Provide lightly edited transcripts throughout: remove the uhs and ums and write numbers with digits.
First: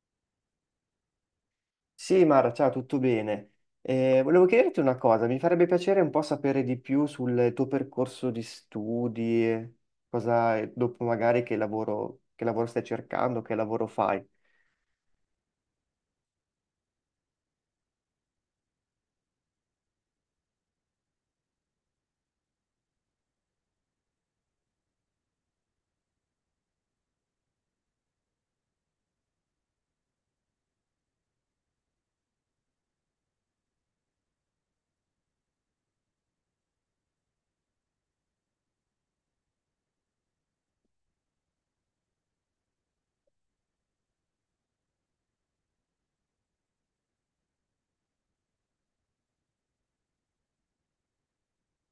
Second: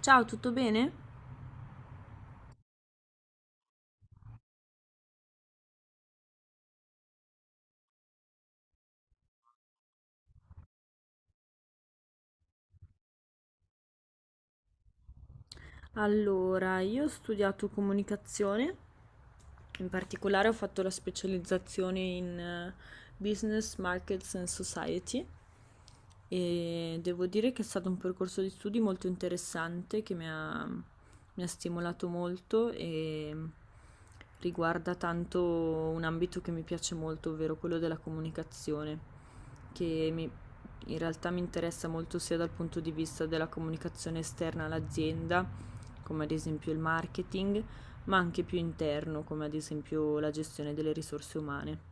Ciao, tutto bene? Sì, Mara, ciao, tutto bene. Volevo chiederti una cosa, mi farebbe piacere un po' sapere di più sul tuo percorso di studi, cosa dopo magari che lavoro stai cercando, che lavoro fai. Allora, io ho studiato comunicazione, in particolare ho fatto la specializzazione in Business, Markets and Society e devo dire che è stato un percorso di studi molto interessante che mi ha stimolato molto e riguarda tanto un ambito che mi piace molto, ovvero quello della comunicazione, che mi- in realtà mi interessa molto sia dal punto di vista della comunicazione esterna all'azienda, come ad esempio il marketing, ma anche più interno, come ad esempio la gestione delle risorse umane.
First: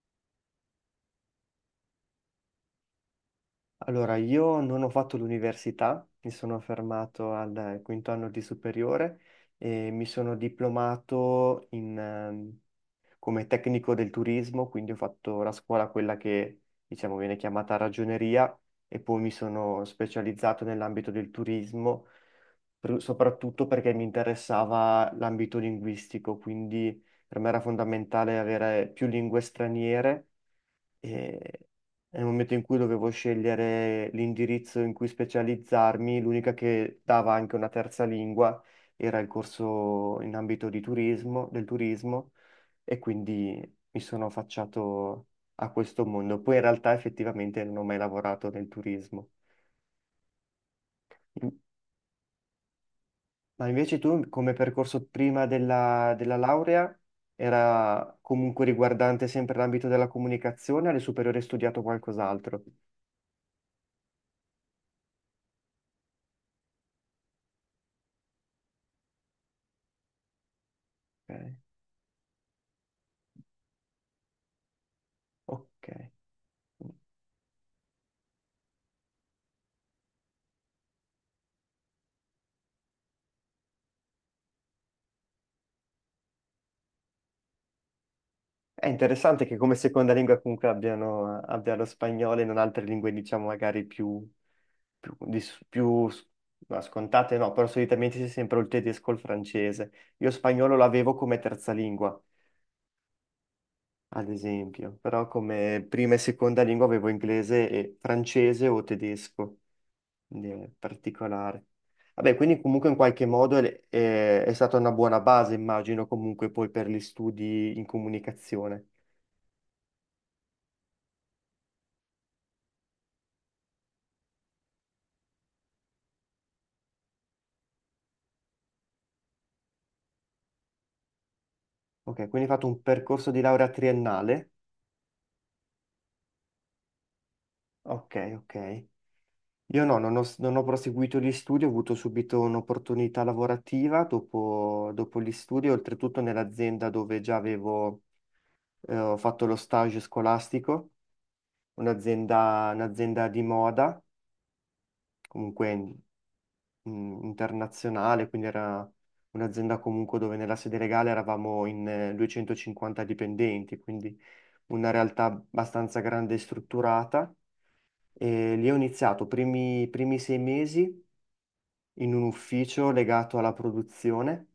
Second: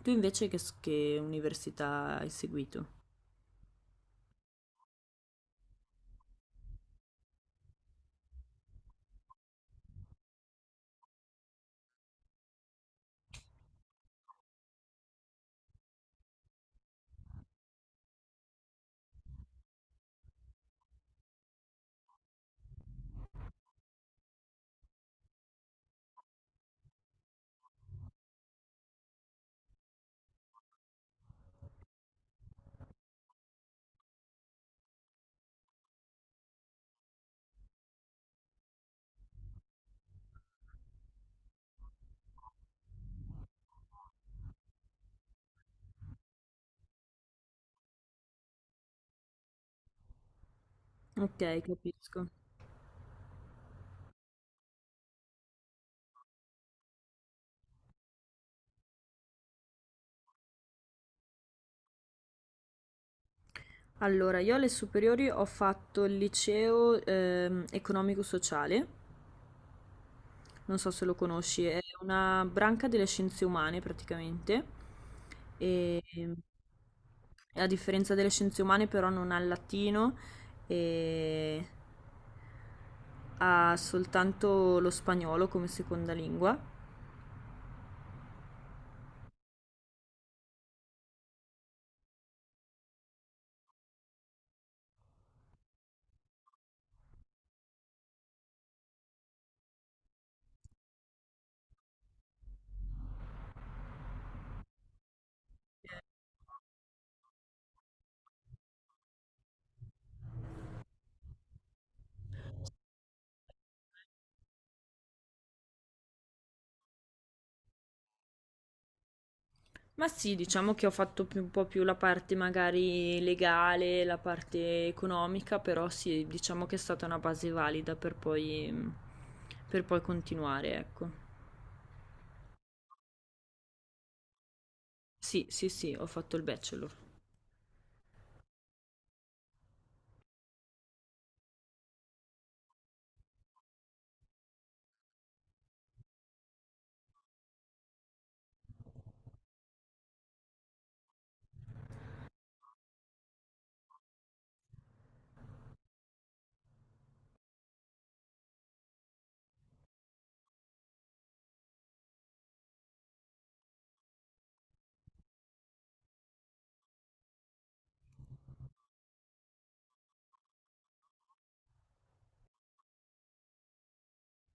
Tu invece che università hai seguito? Allora, io non ho fatto l'università, mi sono fermato al quinto anno di superiore e mi sono diplomato in, come tecnico del turismo, quindi ho fatto la scuola, quella che diciamo viene chiamata ragioneria, e poi mi sono specializzato nell'ambito del turismo, soprattutto perché mi interessava l'ambito linguistico, quindi per me era fondamentale avere più lingue straniere e nel momento in cui dovevo scegliere l'indirizzo in cui specializzarmi, l'unica che dava anche una terza lingua era il corso in ambito di turismo, del turismo e quindi mi sono affacciato a questo mondo. Poi in realtà effettivamente non ho mai lavorato nel turismo. Ok, In- capisco. Ma invece tu come percorso prima della laurea era comunque riguardante sempre l'ambito della comunicazione, alle superiori hai studiato qualcos'altro? Allora, io alle superiori ho fatto il liceo economico-sociale, non so se lo Ok. conosci, è una branca delle scienze umane praticamente, Ok. e a differenza delle scienze umane però non ha il latino e ha soltanto lo spagnolo come seconda lingua. È interessante che come seconda lingua comunque abbiano, abbia lo spagnolo e non altre lingue, diciamo, magari più, di- più s- no, scontate no, però solitamente c'è sempre o il tedesco o il francese. Io spagnolo l'avevo come terza lingua, ad esempio, però come prima e seconda lingua avevo inglese e francese o tedesco, quindi è particolare. Vabbè, quindi comunque in qualche modo è stata una buona base, immagino, comunque poi per gli studi in comunicazione. Ma sì, diciamo che ho fatto un po' più la parte magari legale, la parte economica, però sì, diciamo che è stata una base valida per poi continuare, ecco. Ok, quindi hai fatto un percorso di laurea triennale? Sì, sì, sì, ho fatto il bachelor. Ok, ok. Io no, non ho proseguito gli studi, ho avuto subito un'opportunità lavorativa dopo gli studi, oltretutto nell'azienda dove già avevo ho fatto lo stage scolastico, un'azienda di moda, comunque internazionale, quindi era un'azienda comunque dove nella sede legale eravamo in 250 dipendenti, quindi una realtà abbastanza grande e strutturata. E lì ho iniziato i primi sei mesi in un ufficio legato alla produzione,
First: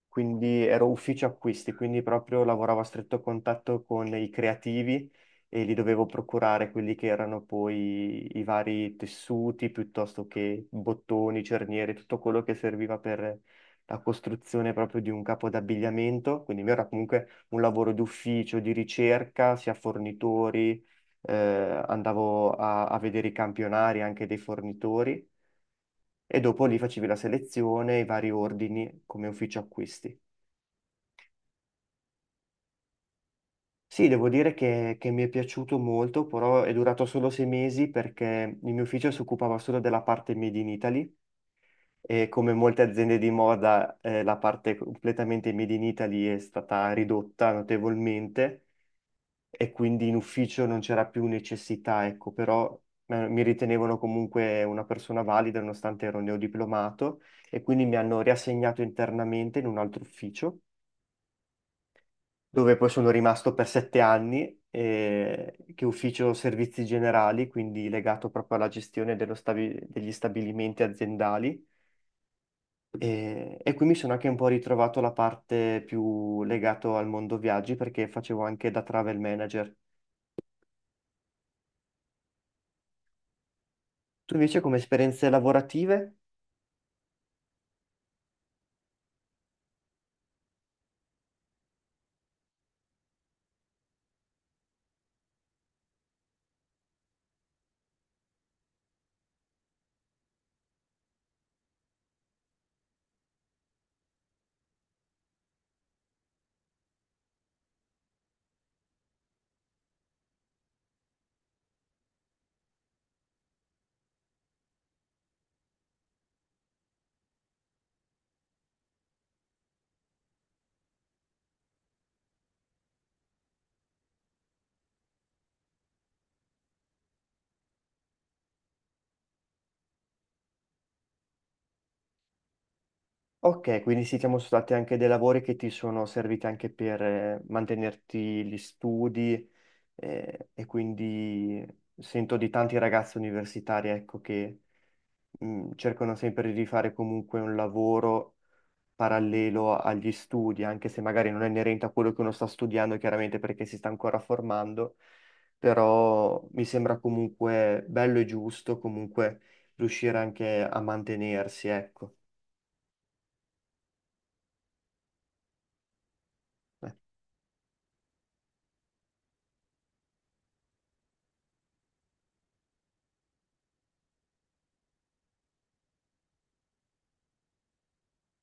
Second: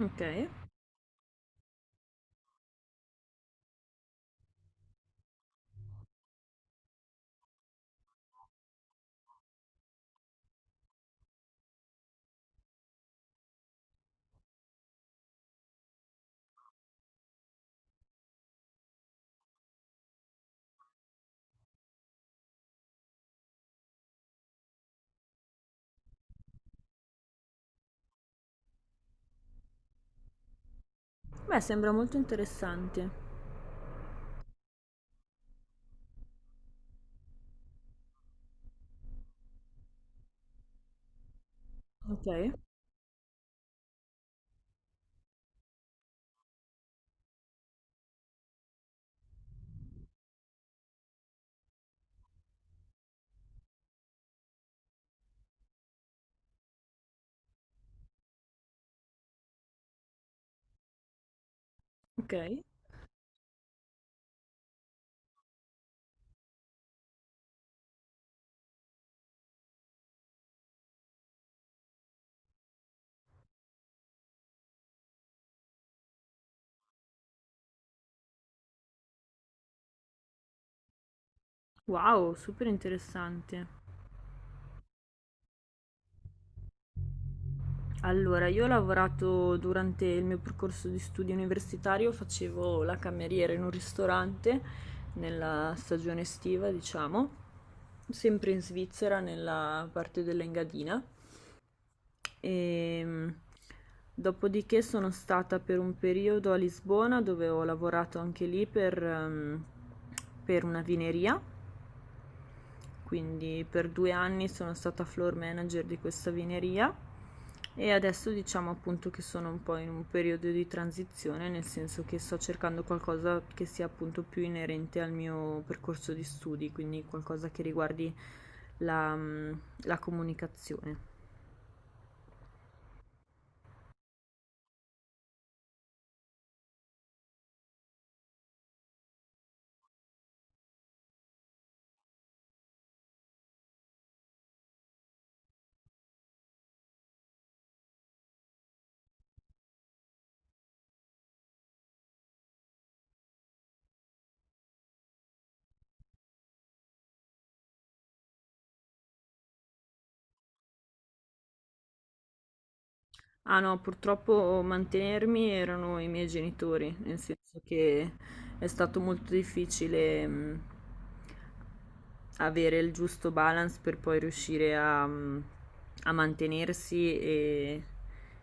Ok. quindi ero ufficio acquisti, quindi proprio lavoravo a stretto contatto con i creativi e li dovevo procurare quelli che erano poi i vari tessuti, piuttosto che bottoni, cerniere, tutto quello che serviva per la costruzione proprio di un capo d'abbigliamento, quindi il mio era comunque un lavoro d'ufficio, di ricerca, sia fornitori, eh, andavo a vedere i campionari anche dei fornitori e dopo lì facevi la selezione, i vari ordini come ufficio acquisti. Beh, sembra molto interessante. Sì, devo dire che mi è piaciuto molto, però è durato solo sei mesi perché il mio ufficio si occupava solo della parte Made in Italy Ok, e come molte aziende di moda la parte completamente Made in Italy è stata ridotta notevolmente e quindi in ufficio non c'era più necessità, ecco, però mi ritenevano comunque una persona valida nonostante ero neodiplomato e quindi mi hanno riassegnato internamente in un altro ufficio ok. dove poi sono rimasto per sette anni, che ufficio servizi generali, quindi legato proprio alla gestione dello degli stabilimenti aziendali. E qui mi sono anche un po' ritrovato la parte più legata al mondo viaggi perché facevo anche da travel manager. Wow, super interessante. Tu invece come esperienze lavorative? Allora, io ho lavorato durante il mio percorso di studio universitario, facevo la cameriera in un ristorante nella stagione estiva, diciamo, sempre in Svizzera, nella parte dell'Engadina. E dopodiché sono stata per un periodo a Lisbona dove ho lavorato anche lì per una vineria, quindi per 2 anni sono stata floor manager di questa vineria e adesso diciamo appunto che sono un po' in un periodo di transizione, nel senso che sto cercando qualcosa che sia appunto più inerente al mio percorso di studi, quindi qualcosa che riguardi la, mm, la comunicazione. Ok, quindi sì, siamo stati anche dei lavori che ti sono serviti anche per mantenerti gli studi e quindi sento di tanti ragazzi universitari, ecco, che cercano sempre di fare comunque un lavoro parallelo agli studi, anche se magari non è inerente a quello che uno sta studiando, chiaramente perché si sta ancora formando, però mi sembra comunque bello e giusto comunque riuscire anche a mantenersi, ecco. Ah no, purtroppo mantenermi erano i miei genitori, Un nel senso che è stato molto difficile, avere il giusto balance per poi riuscire a mantenersi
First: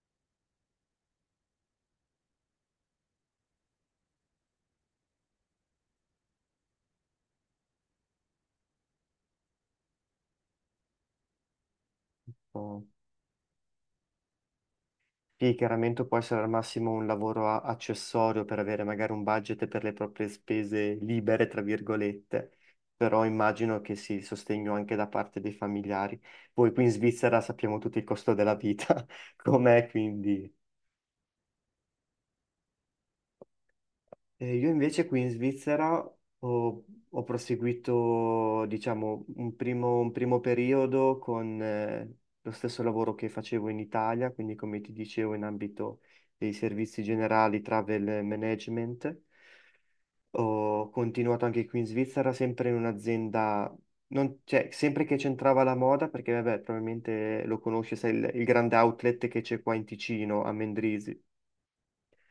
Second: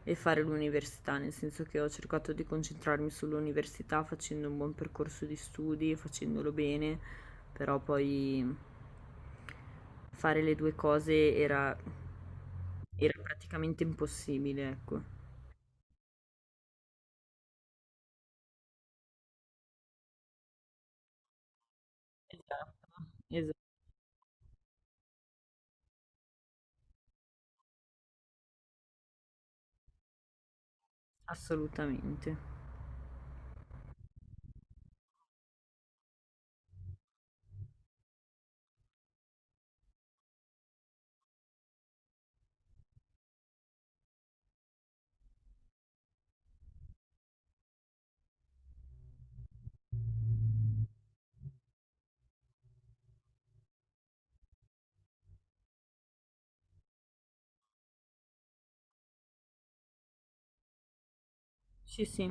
e fare l'università, nel senso che ho cercato di concentrarmi sull'università facendo un buon percorso di studi, facendolo bene, però poi fare le due po'. era praticamente impossibile, ecco. Sì, chiaramente può essere al massimo un lavoro accessorio per avere magari un budget per le proprie spese libere, tra virgolette, Esatto, però esa immagino che sì, il sostegno anche da parte dei familiari. Poi qui in Svizzera sappiamo tutto il costo della vita, com'è, quindi. assolutamente. Io invece qui in Svizzera ho, ho proseguito, diciamo, un primo periodo con lo stesso lavoro che facevo in Italia, quindi come ti dicevo in ambito dei servizi generali, travel management. Ho continuato anche qui in Svizzera, sempre in un'azienda, cioè, sempre che c'entrava la moda, perché vabbè, probabilmente lo conosci, sai, il grande outlet che c'è qua in Ticino, a Mendrisio. Sì, sì,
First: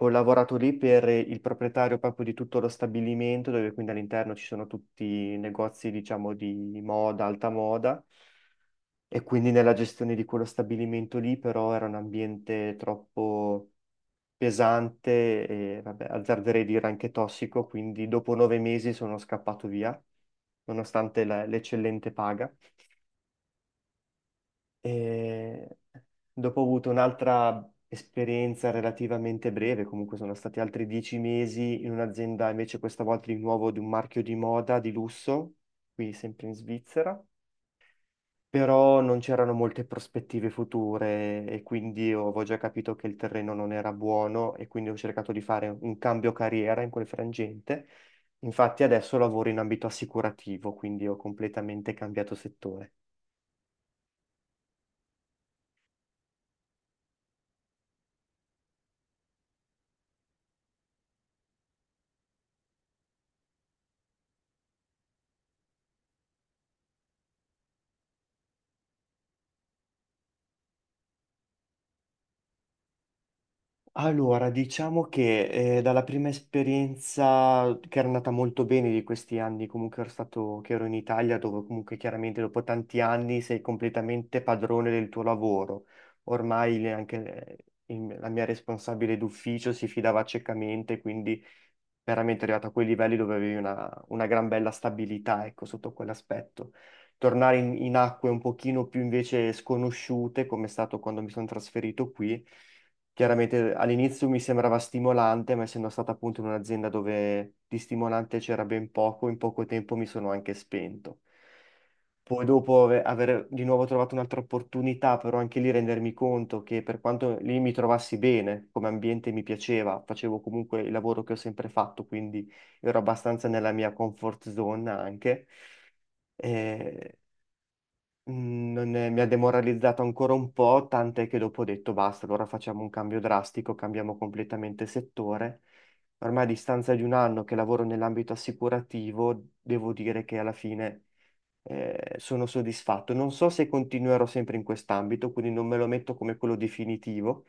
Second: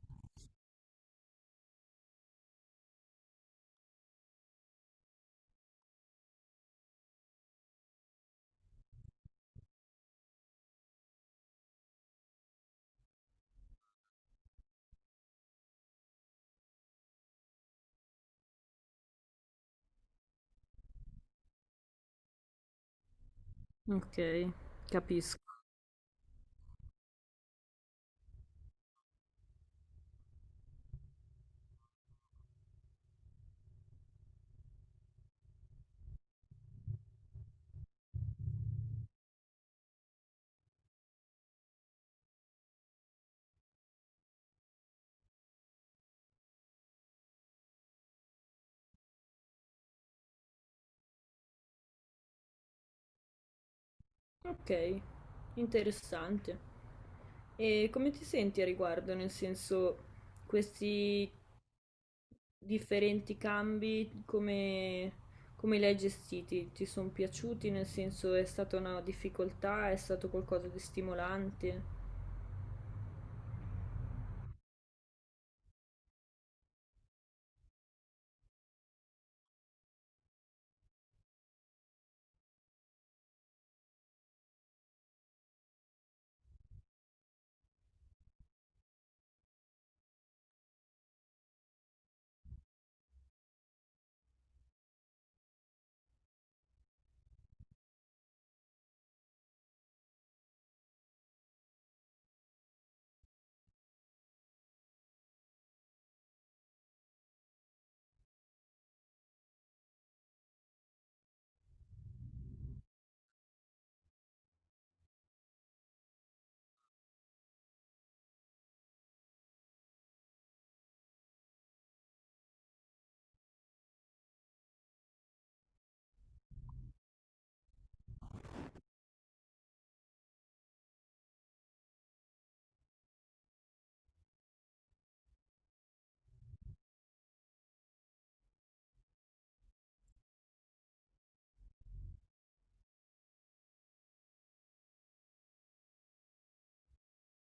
Ho lavorato lì per il proprietario proprio di tutto lo stabilimento, dove quindi all'interno ci sono tutti i negozi, diciamo, di moda, alta moda, e quindi nella gestione di quello stabilimento lì, però era un ambiente troppo pesante e, vabbè, azzarderei dire anche tossico, quindi dopo nove mesi sono scappato via, nonostante l'eccellente paga. okay, capisco. E dopo ho avuto un'altra esperienza relativamente breve, comunque sono stati altri dieci mesi in un'azienda, invece questa volta di nuovo di un marchio di moda di lusso, qui sempre in Svizzera, però non c'erano molte prospettive future e quindi io avevo già capito che il terreno non era buono e quindi ho cercato di fare un cambio carriera in quel frangente. Infatti adesso lavoro in ambito assicurativo, quindi ho completamente cambiato settore. Okay, interessante. E come ti senti a riguardo? Nel senso, questi differenti come li hai gestiti? Ti sono piaciuti? Nel senso, è stata una difficoltà? È stato qualcosa di stimolante? Allora, diciamo che dalla prima esperienza che era andata molto bene di questi anni, comunque ero stato, che ero in Italia, dove comunque chiaramente dopo tanti anni sei completamente padrone del tuo lavoro. Ormai anche la mia responsabile d'ufficio si fidava ciecamente, quindi veramente arrivato a quei livelli dove avevi una gran bella stabilità, ecco, sotto quell'aspetto. Tornare in acque un pochino più invece sconosciute, come è stato quando mi sono trasferito qui, chiaramente all'inizio mi sembrava stimolante, ma essendo stato appunto in un'azienda dove di stimolante c'era ben poco, in poco tempo mi sono anche spento. Poi dopo aver di nuovo trovato un'altra opportunità, però anche lì rendermi conto che per quanto lì mi trovassi bene, come ambiente mi piaceva, facevo comunque il lavoro che ho sempre fatto, quindi ero abbastanza nella mia comfort zone anche. Eh, non è- mi ha demoralizzato ancora un po', tant'è che dopo ho detto basta, allora facciamo un cambio drastico, cambiamo completamente settore. Ormai a distanza di un anno che lavoro nell'ambito assicurativo, devo dire che alla fine sono soddisfatto. Non so se continuerò sempre in quest'ambito, quindi non me lo metto come quello definitivo,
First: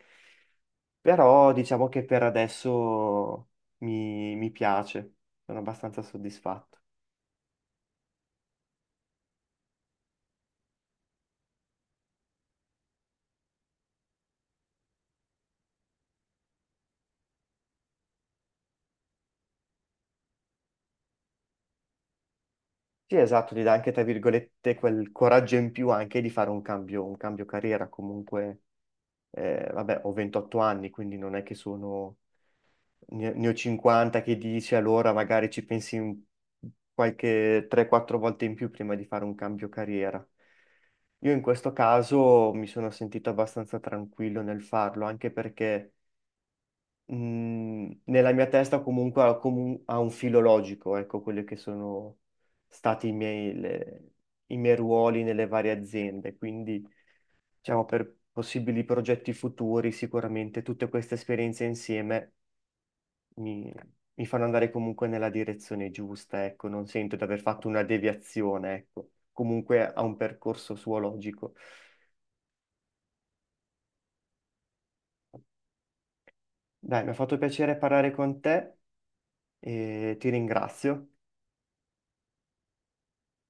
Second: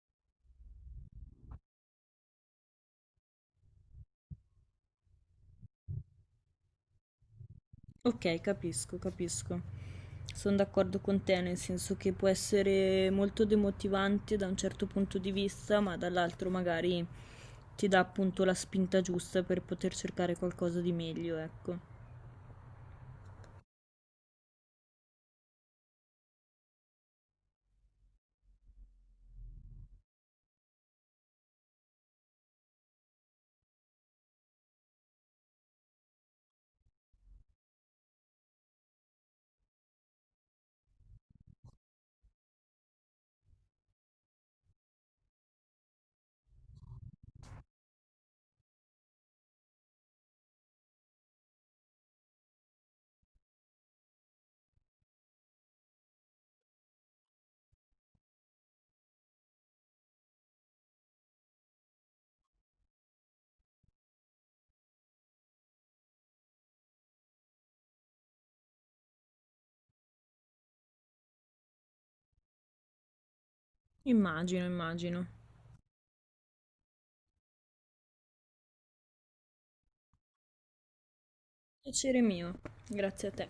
però diciamo che per adesso mi piace, sono abbastanza soddisfatto. Okay, capisco, capisco. Son d'accordo con te, nel senso che può essere molto demotivante da un certo punto di vista, ma dall'altro magari ti dà appunto la spinta giusta per poter cercare qualcosa di meglio, ecco. Sì, esatto, ti dà anche, tra virgolette, quel coraggio in più anche di fare un cambio carriera. Comunque, vabbè, ho 28 anni, quindi non è che sono. Ne ho 50 che dici, allora magari ci pensi qualche 3-4 volte in più prima di fare un cambio carriera. Io in questo caso mi sono sentito abbastanza tranquillo nel farlo, anche perché nella mia testa comunque ha un filo logico, ecco, quelli che sono stati i miei ruoli nelle varie aziende. Quindi, diciamo, per possibili progetti futuri, sicuramente tutte queste esperienze insieme mi, mi fanno andare comunque nella direzione giusta, ecco, non sento di aver fatto una deviazione, ecco, comunque ha un percorso suo logico. Immagino, immagino. Dai, mi ha fatto piacere parlare con te e ti ringrazio. Piacere mio, grazie a te.